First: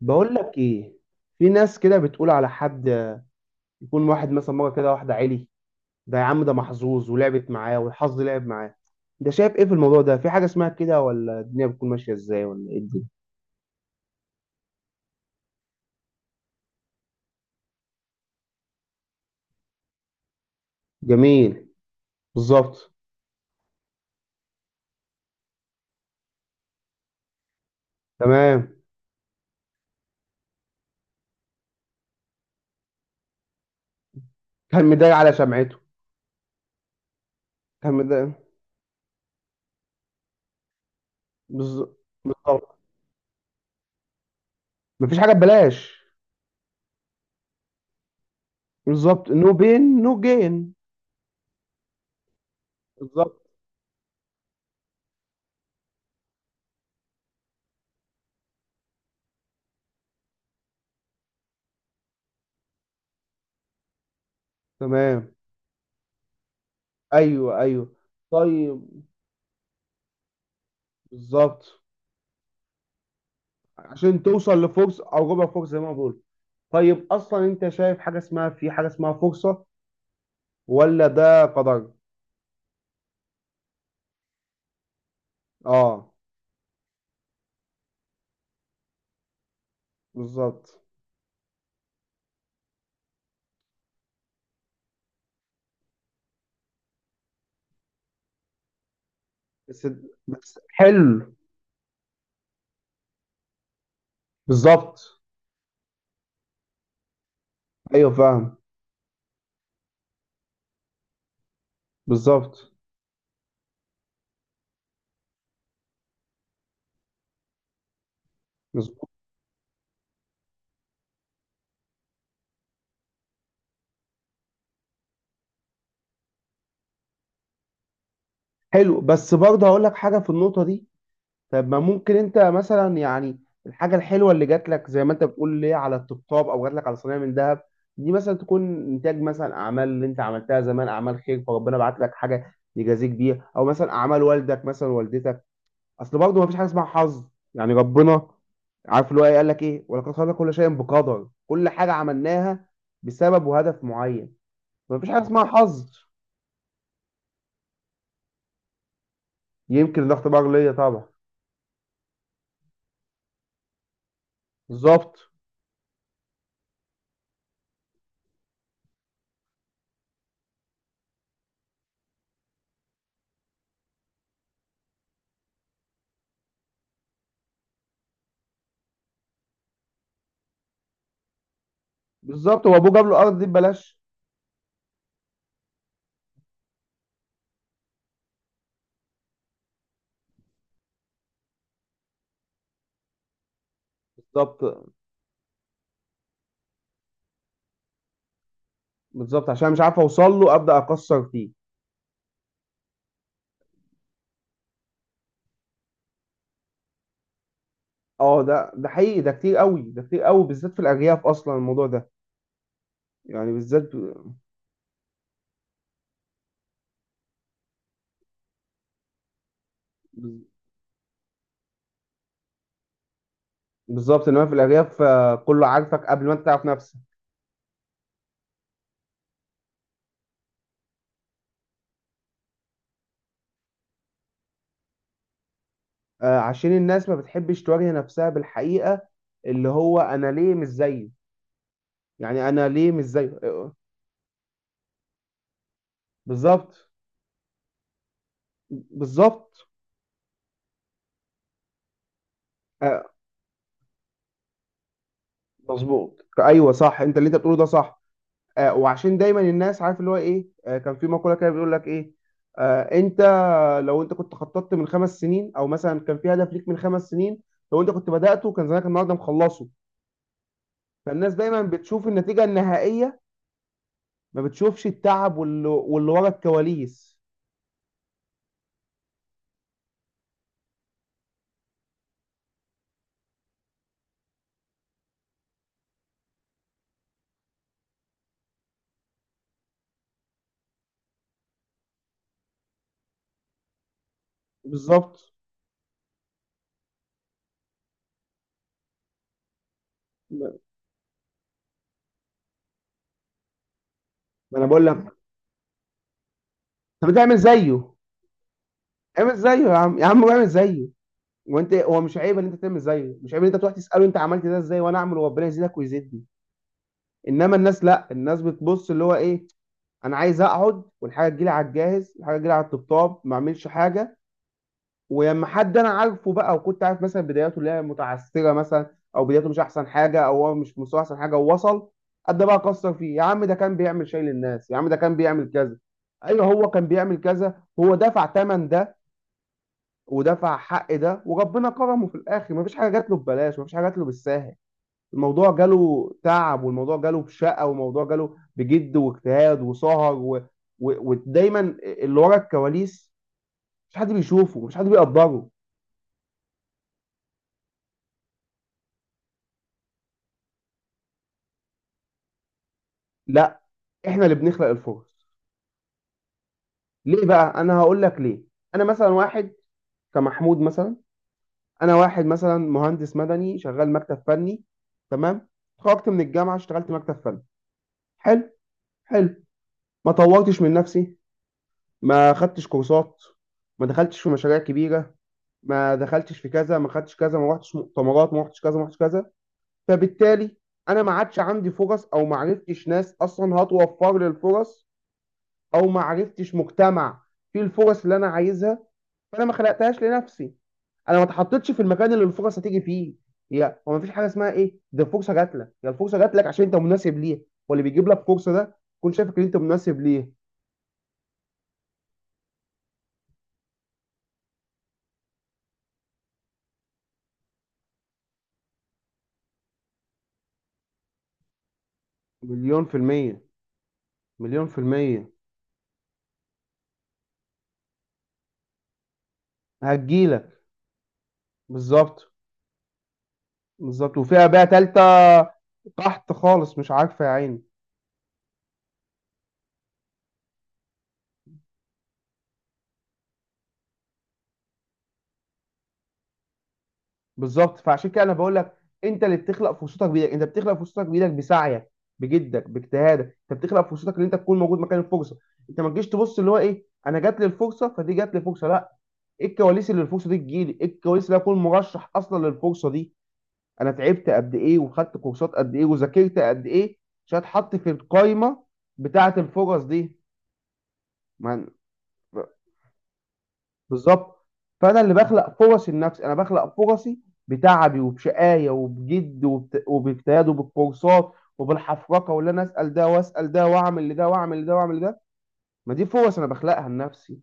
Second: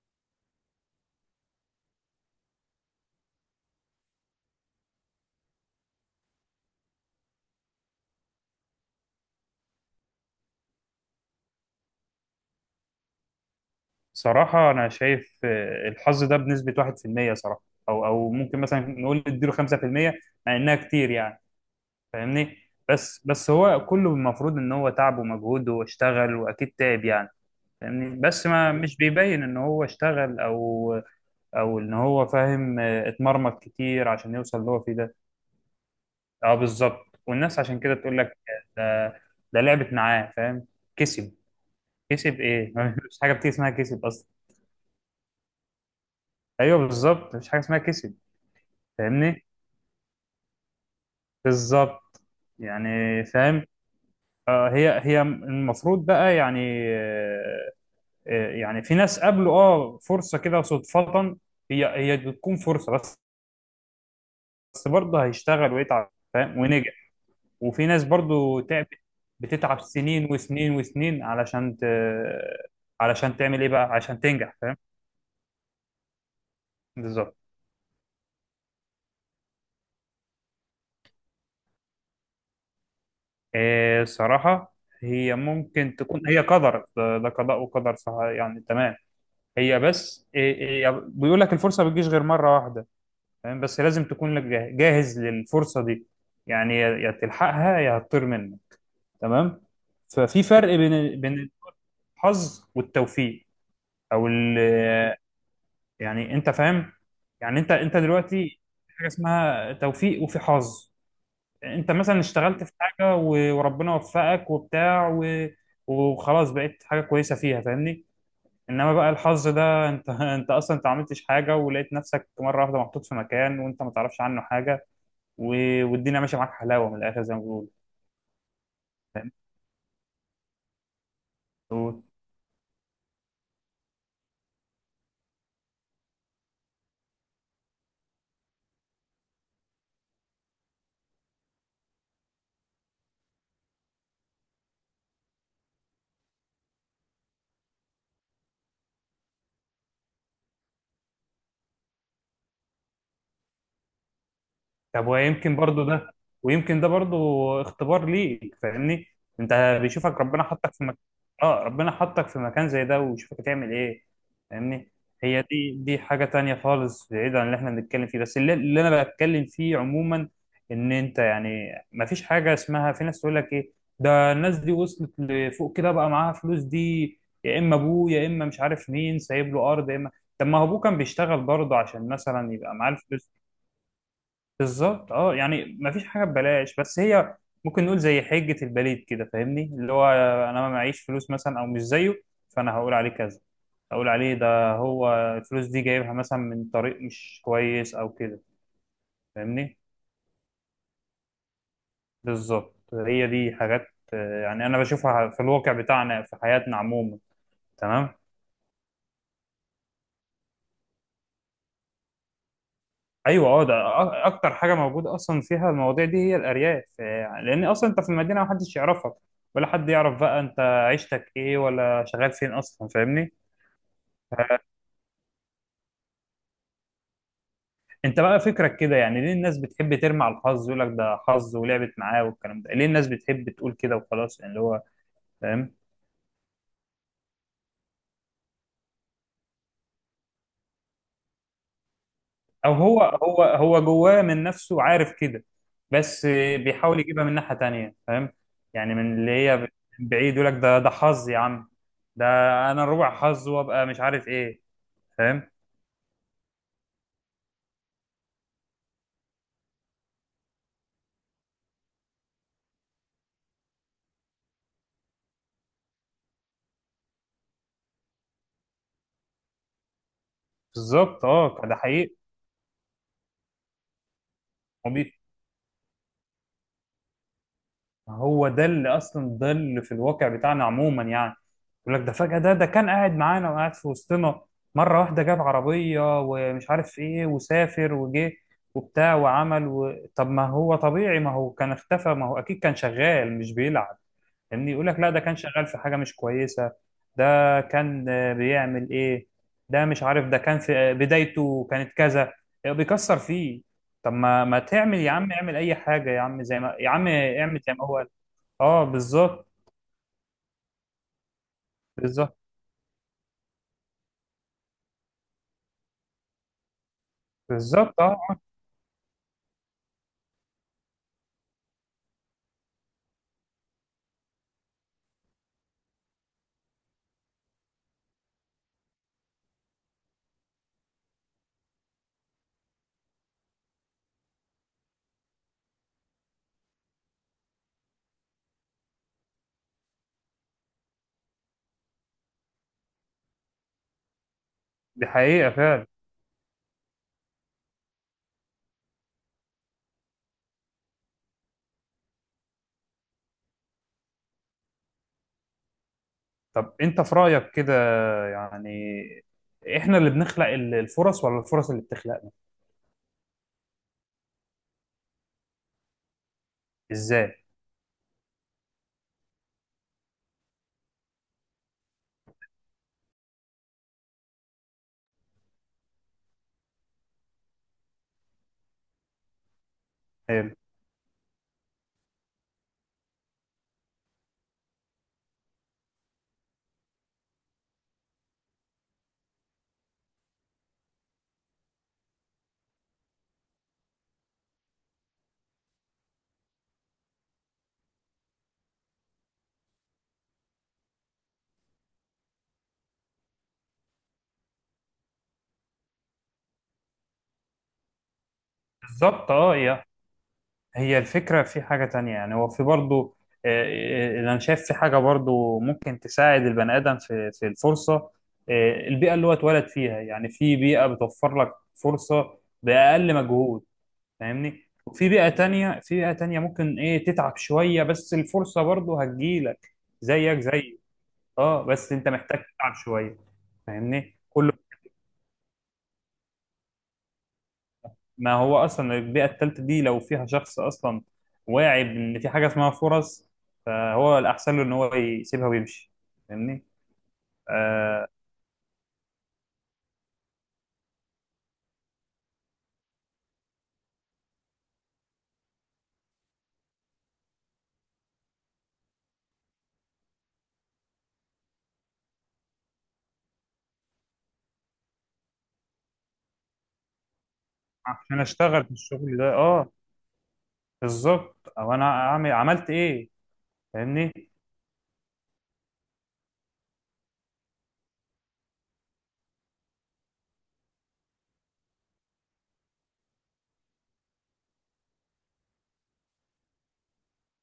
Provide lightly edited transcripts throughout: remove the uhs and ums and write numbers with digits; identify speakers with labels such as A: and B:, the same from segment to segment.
A: بقول لك ايه؟ في ناس كده بتقول على حد يكون واحد مثلا مره كده واحده عالي، ده يا عم ده محظوظ ولعبت معاه والحظ لعب معاه. ده شايف ايه في الموضوع ده؟ في حاجه اسمها كده ولا الدنيا بتكون ماشيه ازاي ولا ايه الدنيا؟
B: صراحة أنا شايف، الحظ ده بنسبة 1% صراحة. أو ممكن مثلا نقول اديله 5%، مع إنها كتير يعني.
A: جميل.
B: فاهمني؟
A: بالظبط.
B: بس هو كله المفروض إن هو تعب ومجهود واشتغل وأكيد تعب يعني. فاهمني؟ بس
A: تمام.
B: ما مش بيبين إن هو اشتغل أو إن هو فاهم، اتمرمط كتير عشان يوصل اللي هو
A: كان
B: فيه
A: مضايق
B: ده.
A: على سمعته،
B: أه، بالظبط، والناس عشان
A: كان
B: كده تقول
A: مضايق.
B: لك، آه، ده لعبت معاه، فاهم؟ كسب.
A: بالز-
B: كسب إيه؟
A: بالظبط.
B: مفيش حاجة بتيجي اسمها كسب أصلا.
A: مفيش حاجه ببلاش.
B: ايوه، بالظبط، مفيش حاجه اسمها كسب.
A: بالظبط،
B: فاهمني.
A: نو بين نو جين.
B: بالظبط. يعني
A: بالظبط.
B: فاهم. هي المفروض بقى يعني. آه، يعني في ناس قابلوا فرصة كده صدفة. هي بتكون فرصة بس. بس برضه
A: تمام.
B: هيشتغل ويتعب، فاهم، ونجح.
A: ايوه
B: وفي
A: ايوه.
B: ناس برضه تعبت،
A: طيب.
B: بتتعب سنين وسنين وسنين
A: بالظبط،
B: علشان علشان تعمل ايه بقى عشان
A: عشان
B: تنجح،
A: توصل
B: فاهم.
A: لفرصه او ربع فرصه زي ما بقول. طيب
B: بالظبط.
A: اصلا انت شايف حاجه اسمها، في حاجه اسمها فرصه ولا ده قدر؟
B: صراحة، هي ممكن
A: اه
B: تكون هي قدر، ده قضاء وقدر، صح يعني، تمام. هي بس إيه
A: بالظبط.
B: إيه بيقول لك الفرصة بتجيش غير مرة واحدة. تمام، بس لازم تكون لك جاهز للفرصة دي. يعني يا تلحقها يا هتطير منك، تمام.
A: بس
B: ففي
A: بس
B: فرق بين ال-
A: حلو.
B: بين الحظ والتوفيق، او ال
A: بالظبط.
B: يعني انت فاهم. يعني انت
A: ايوه فاهم.
B: دلوقتي، في حاجة اسمها توفيق وفي حظ. انت مثلا اشتغلت
A: بالظبط.
B: في حاجة وربنا وفقك وبتاع وخلاص بقيت حاجة كويسة فيها، فاهمني. انما
A: مظبوط.
B: بقى الحظ ده انت انت اصلا ما عملتش حاجه، ولقيت نفسك مره واحده محطوط في مكان وانت ما تعرفش عنه حاجه و... والدنيا ماشيه معاك حلاوه من الاخر زي ما بيقولوا،
A: حلو، بس برضه هقول لك حاجه في النقطه دي. طب ما
B: فاهم؟
A: ممكن انت مثلا يعني الحاجه الحلوه اللي جات لك زي ما انت بتقول ليه على الطبطاب او جات لك على صينيه من ذهب، دي مثلا تكون انتاج مثلا اعمال اللي انت عملتها زمان، اعمال خير، فربنا بعت لك حاجه يجازيك بيها، او مثلا اعمال والدك مثلا والدتك. اصل برضه ما فيش حاجه اسمها حظ. يعني ربنا عارف اللي هو ايه، قال لك ايه؟ ولقد خلقنا كل شيء بقدر. كل حاجه عملناها بسبب وهدف معين. ما
B: طب
A: فيش حاجه اسمها
B: ويمكن برضو
A: حظ.
B: ده ويمكن ده برضو اختبار ليك، فاهمني. انت
A: يمكن ده
B: بيشوفك ربنا
A: اختبار ليا
B: حطك في مكان،
A: طبعا.
B: اه ربنا حطك في مكان زي ده ويشوفك هتعمل ايه، فاهمني.
A: بالظبط.
B: هي دي حاجة تانية خالص بعيد عن اللي احنا بنتكلم فيه، بس اللي انا بتكلم فيه عموما ان انت، يعني، ما فيش حاجة اسمها في ناس تقول لك ايه، ده الناس دي وصلت لفوق كده بقى معاها فلوس دي، يا اما ابوه، يا اما مش عارف مين سايب له ارض، يا اما. طب ما هو ابوه كان بيشتغل برضه عشان مثلا
A: بالظبط،
B: يبقى
A: هو ابوه
B: معاه
A: جاب له
B: الفلوس.
A: ارض دي ببلاش.
B: بالظبط، اه، يعني مفيش حاجه ببلاش، بس هي ممكن نقول زي حجه البليد كده، فاهمني، اللي هو انا ما معيش فلوس مثلا او مش زيه، فانا هقول عليه كذا، هقول عليه
A: بالظبط.
B: ده هو الفلوس دي جايبها مثلا من طريق مش كويس او كده.
A: بالظبط، عشان
B: فاهمني.
A: مش عارف اوصل له ابدا اكسر فيه.
B: بالظبط، هي دي حاجات. يعني انا بشوفها في الواقع بتاعنا في حياتنا عموما، تمام.
A: اه ده حقيقي، ده كتير قوي، ده كتير قوي بالذات في الارياف اصلا الموضوع ده.
B: ايوه،
A: يعني
B: اه، ده
A: بالذات
B: اكتر حاجه موجوده اصلا فيها المواضيع دي هي الارياف. يعني لان اصلا انت في المدينه محدش يعرفك، ولا حد يعرف بقى انت عيشتك ايه ولا شغال فين اصلا، فاهمني.
A: بالظبط. انما في
B: آه،
A: الارياف كله عارفك قبل ما انت تعرف نفسك.
B: انت بقى فكرك كده، يعني ليه الناس بتحب ترمي على الحظ، يقول لك ده حظ ولعبت معاه والكلام ده، ليه الناس بتحب تقول كده وخلاص، يعني اللي هو فاهم.
A: عشان الناس ما بتحبش تواجه نفسها بالحقيقة، اللي هو أنا ليه مش زيه؟ يعني أنا
B: او
A: ليه
B: هو
A: مش زيه
B: هو
A: آه،
B: هو جواه من نفسه عارف كده، بس
A: بالظبط.
B: بيحاول يجيبها من ناحية تانية، فاهم. يعني من اللي هي
A: بالظبط
B: من بعيد يقول لك ده حظ يا عم، ده انا
A: آه،
B: ربع حظ وابقى مش عارف ايه، فاهم.
A: مظبوط، أيوه صح، أنت اللي أنت بتقوله ده صح. وعشان دايما الناس عارف اللي هو إيه، كان في مقولة كده بيقول لك إيه، أنت لو أنت كنت خططت من 5 سنين، أو مثلا كان في هدف ليك من 5 سنين، لو أنت كنت بدأته كان زمانك النهاردة مخلصه.
B: بالظبط،
A: فالناس
B: اه،
A: دايما
B: ده
A: بتشوف
B: حقيقي.
A: النتيجة النهائية، ما بتشوفش التعب واللي ورا الكواليس.
B: هو ده اللي اصلا، ده اللي في الواقع بتاعنا عموما يعني، يقول لك ده فجأة ده كان قاعد معانا وقاعد في وسطنا، مرة واحدة جاب عربية ومش عارف ايه وسافر وجه وبتاع وعمل طب ما هو طبيعي، ما هو كان اختفى، ما هو اكيد كان شغال مش بيلعب، فاهمني. يقول لك لا، ده
A: بالظبط.
B: كان شغال في حاجة مش كويسة، ده كان بيعمل ايه، ده مش عارف، ده كان في بدايته كانت كذا، بيكسر فيه. طب ما
A: ما
B: ما
A: انا بقول
B: تعمل يا
A: لك،
B: عم، اعمل اي حاجة يا عم، زي ما، يا عم
A: طب انت اعمل
B: اعمل زي ما
A: زيه.
B: هو. اه،
A: اعمل
B: بالظبط.
A: زيه يا عم، يا عم اعمل زيه. وانت هو مش
B: بالظبط،
A: عيب ان انت تعمل زيه، مش عيب ان انت تروح تساله انت عملت ده ازاي، وانا اعمل، وربنا يزيدك ويزيدني. انما الناس
B: بالظبط،
A: لا،
B: اه،
A: الناس بتبص اللي هو ايه، انا عايز اقعد والحاجه تجيلي على الجاهز، الحاجه تجيلي على الطبطاب، ما اعملش حاجه. ولما حد انا عارفه بقى وكنت عارف مثلا بداياته اللي هي متعثره مثلا، او بداياته مش احسن حاجه، او هو مش في مستوى احسن حاجه ووصل، ابدا بقى اكسر فيه. يا عم ده كان بيعمل شيء للناس، يا عم ده كان بيعمل كذا. ايوه هو كان بيعمل كذا، هو دفع ثمن ده ودفع حق ده وربنا كرمه في الاخر. مفيش حاجه جات له ببلاش، مفيش حاجه جات له بالساهل.
B: دي حقيقة
A: الموضوع
B: فعلا.
A: جاله تعب، والموضوع جاله بشقه، والموضوع جاله بجد واجتهاد وسهر ودايما اللي ورا الكواليس مش حد بيشوفه، مش حد بيقدره.
B: طب انت في رأيك كده، يعني احنا اللي بنخلق الفرص ولا الفرص اللي بتخلقنا؟
A: لا، احنا اللي بنخلق الفرص. ليه
B: ازاي؟
A: بقى؟ انا هقول لك ليه. انا مثلا واحد كمحمود مثلا، انا واحد مثلا مهندس مدني شغال مكتب فني، تمام؟ اتخرجت من الجامعه، اشتغلت مكتب فني، حلو، حلو. ما
B: حلو.
A: طورتش من نفسي، ما خدتش كورسات، ما دخلتش في مشاريع كبيرة، ما دخلتش في كذا، ما خدتش كذا، ما رحتش مؤتمرات، ما رحتش كذا، ما رحتش كذا. فبالتالي انا ما عادش عندي فرص، او ما عرفتش ناس اصلا هتوفر لي الفرص، او ما عرفتش مجتمع فيه الفرص اللي انا عايزها. فانا ما خلقتهاش لنفسي، انا ما اتحطيتش في المكان اللي الفرص هتيجي فيه. هي هو ما فيش حاجه اسمها ايه ده الفرصه جات لك، هي الفرصه جات لك عشان انت مناسب ليها، واللي بيجيب لك فرصه ده يكون
B: بالظبط،
A: شايفك ان
B: اه،
A: انت مناسب ليه.
B: هي الفكرة في حاجة تانية، يعني هو في برضو، آه، انا شايف في حاجة برضو ممكن تساعد البني آدم في الفرصة. البيئة اللي هو اتولد فيها، يعني في بيئة بتوفر لك فرصة
A: مليون في
B: بأقل
A: المية.
B: مجهود،
A: مليون
B: فاهمني.
A: في
B: وفي بيئة
A: المية.
B: تانية في بيئة تانية ممكن ايه تتعب شوية بس الفرصة برضو هتجيلك، زيك
A: هتجيلك.
B: زي اه بس انت
A: بالظبط.
B: محتاج تتعب شوية،
A: بالظبط،
B: فاهمني.
A: وفيها بقى تالتة تحت خالص مش عارفة يا عيني.
B: ما هو اصلا البيئة التالتة دي لو فيها شخص اصلا واعي بان في حاجة اسمها فرص، فهو الاحسن له ان هو يسيبها ويمشي، فاهمني.
A: بالظبط،
B: آه
A: فعشان كده انا بقول لك انت اللي بتخلق فرصتك بايدك، انت بتخلق فرصتك بايدك بسعيك بجدك باجتهادك. انت بتخلق فرصتك ان انت تكون موجود مكان الفرصه. انت ما تجيش تبص اللي هو ايه انا جات لي الفرصه، فدي جات لي فرصه، لا. ايه الكواليس اللي الفرصه دي تجيلي؟ ايه الكواليس اللي اكون مرشح اصلا للفرصه دي؟ انا تعبت قد ايه، وخدت كورسات قد ايه، وذاكرت قد ايه، عشان اتحط في
B: عشان
A: القايمه
B: اشتغل في الشغل
A: بتاعه
B: ده، اه،
A: الفرص دي.
B: بالظبط.
A: ما
B: او انا عملت ايه، فاهمني.
A: بالظبط. فانا اللي بخلق فرصي لنفسي، انا بخلق فرصي بتعبي وبشقايه وبجد وباجتهاد وبالكورسات وبالحفرقه، واللي انا اسال ده واسال ده واعمل لده واعمل لده واعمل لده. ما دي فرص انا بخلقها لنفسي.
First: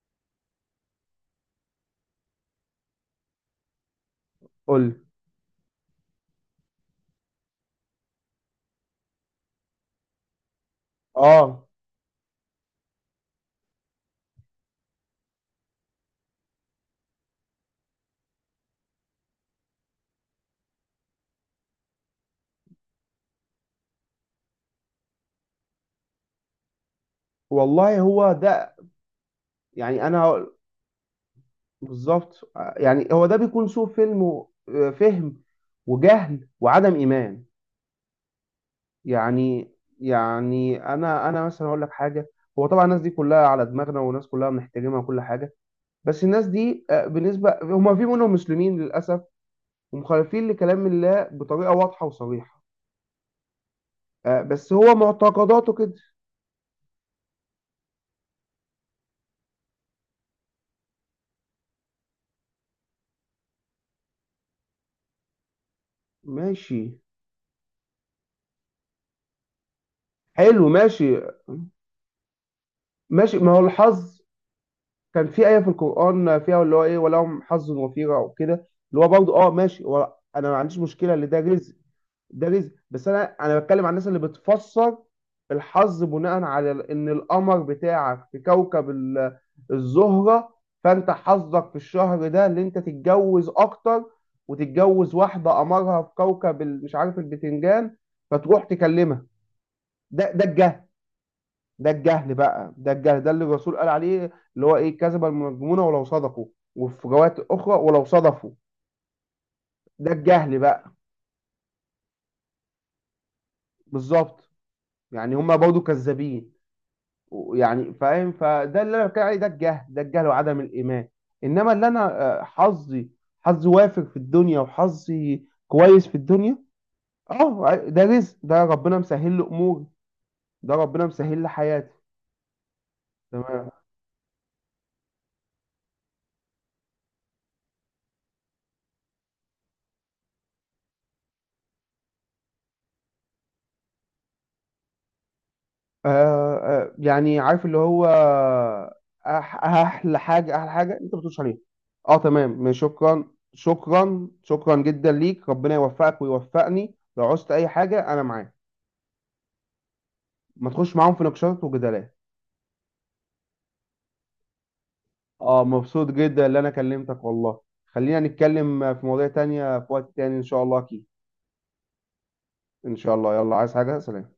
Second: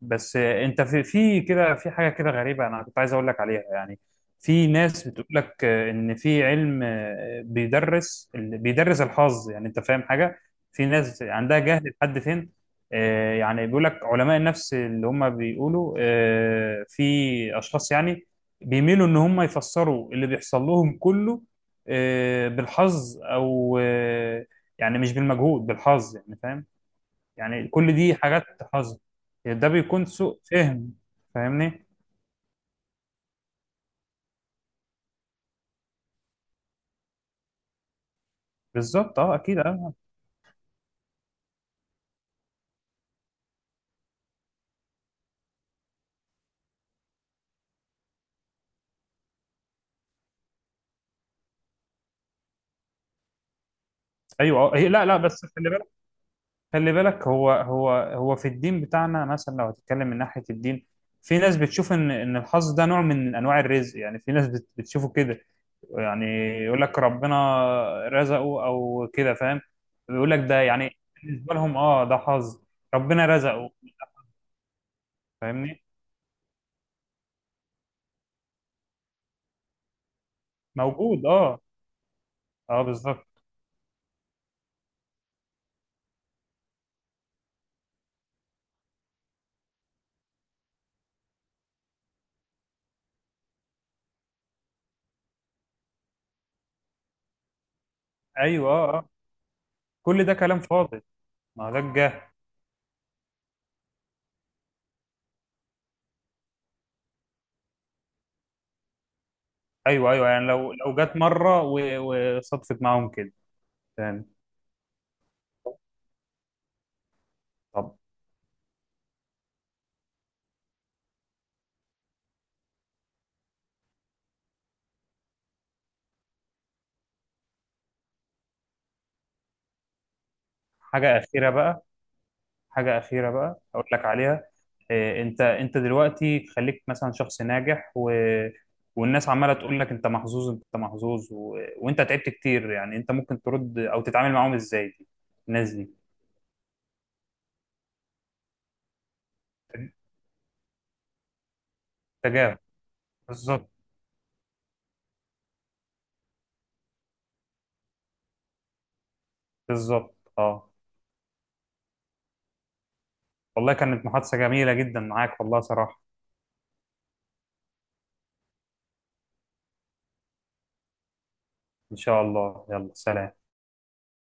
B: بس انت في، في كده، في حاجه كده غريبه انا كنت عايز اقول لك عليها يعني. في
A: قول لي.
B: ناس بتقول لك ان في علم بيدرس بيدرس الحظ، يعني انت فاهم حاجه، في ناس عندها
A: اه.
B: جهل لحد فين. يعني بيقول لك علماء النفس اللي هم بيقولوا في اشخاص يعني بيميلوا ان هم يفسروا اللي بيحصل لهم كله بالحظ او يعني مش بالمجهود بالحظ، يعني فاهم. يعني كل
A: والله
B: دي
A: هو
B: حاجات
A: ده.
B: حظ، يعني ده
A: يعني
B: بيكون
A: انا
B: سوء
A: هقول-
B: فهم، فاهمني.
A: بالظبط. يعني هو ده بيكون سوء فهم و فهم وجهل وعدم ايمان.
B: بالظبط، اه، اكيد،
A: يعني
B: اه.
A: يعني انا مثلا هقول لك حاجه. هو طبعا الناس دي كلها على دماغنا، والناس كلها بنحترمها وكل حاجه، بس الناس دي بالنسبة هما في منهم مسلمين للأسف، ومخالفين لكلام الله بطريقة واضحة وصريحة،
B: ايوه،
A: بس
B: اه،
A: هو
B: لا، لا، بس خلي
A: معتقداته
B: بالك،
A: كده.
B: خلي بالك هو في الدين بتاعنا مثلا، لو هتتكلم من ناحيه الدين، في ناس بتشوف ان الحظ ده نوع من انواع الرزق، يعني في ناس بتشوفه كده يعني.
A: ماشي.
B: يقول لك ربنا رزقه او كده، فاهم. بيقول لك ده
A: حلو
B: يعني،
A: ماشي.
B: بالنسبه لهم، اه، ده حظ، ربنا
A: ماشي، ما هو
B: رزقه.
A: الحظ كان في آية في
B: فاهمني.
A: القرآن فيها اللي هو إيه ولهم حظ وفيرة وكده. اللي هو برضه أه ماشي، هو أنا ما عنديش مشكلة اللي
B: موجود،
A: ده
B: اه،
A: رزق، ده رزق.
B: اه،
A: بس انا
B: بالظبط.
A: انا بتكلم عن الناس اللي بتفسر الحظ بناء على ان القمر بتاعك في كوكب الزهرة، فانت حظك في الشهر ده اللي انت تتجوز اكتر، وتتجوز واحدة قمرها في كوكب مش عارف البتنجان، فتروح
B: ايوه، اه، اه،
A: تكلمها.
B: كل
A: ده
B: ده
A: ده
B: كلام
A: الجهل.
B: فاضي، ما ده
A: ده
B: الجهل.
A: الجهل بقى، ده الجهل، ده اللي الرسول قال عليه اللي هو ايه، كذب المنجمون ولو صدقوا، وفي روايات اخرى ولو صدفوا. ده
B: ايوه، ايوه، يعني
A: الجهل
B: لو
A: بقى.
B: لو جت مره وصدفت معاهم كده، تمام.
A: بالظبط. يعني هما برضو كذابين. يعني
B: طب،
A: فاهم، فده اللي انا بتكلم عليه، ده الجهل، ده الجهل وعدم الايمان. انما اللي انا حظي، حظي وافر في الدنيا، وحظي كويس في الدنيا، اه ده رزق، ده ربنا مسهل له اموري، ده ربنا
B: حاجه
A: مسهل لي
B: اخيره بقى
A: حياتي.
B: حاجه اخيره بقى
A: تمام.
B: اقول لك عليها. إيه، انت دلوقتي خليك مثلا شخص ناجح والناس عماله تقول لك انت محظوظ انت محظوظ وانت تعبت كتير، يعني انت ممكن ترد او تتعامل معاهم ازاي، دي الناس دي؟
A: آه آه، يعني عارف اللي هو أح- احلى حاجه، احلى حاجه انت ما بتقولش عليها. اه
B: تجاهل.
A: تمام، شكرا
B: بالظبط،
A: شكرا شكرا جدا ليك، ربنا يوفقك ويوفقني، لو عوزت اي حاجه انا معاك.
B: بالظبط،
A: ما
B: اه.
A: تخش معاهم في نقاشات وجدالات.
B: والله كانت محادثه جميله جدا معاك، والله
A: اه
B: صراحه.
A: مبسوط جدا اللي انا كلمتك والله. خلينا نتكلم في مواضيع تانية في وقت تاني ان شاء الله، اكيد.
B: ان شاء الله، يلا،
A: ان شاء الله،
B: سلام.
A: يلا، عايز حاجة؟ سلام.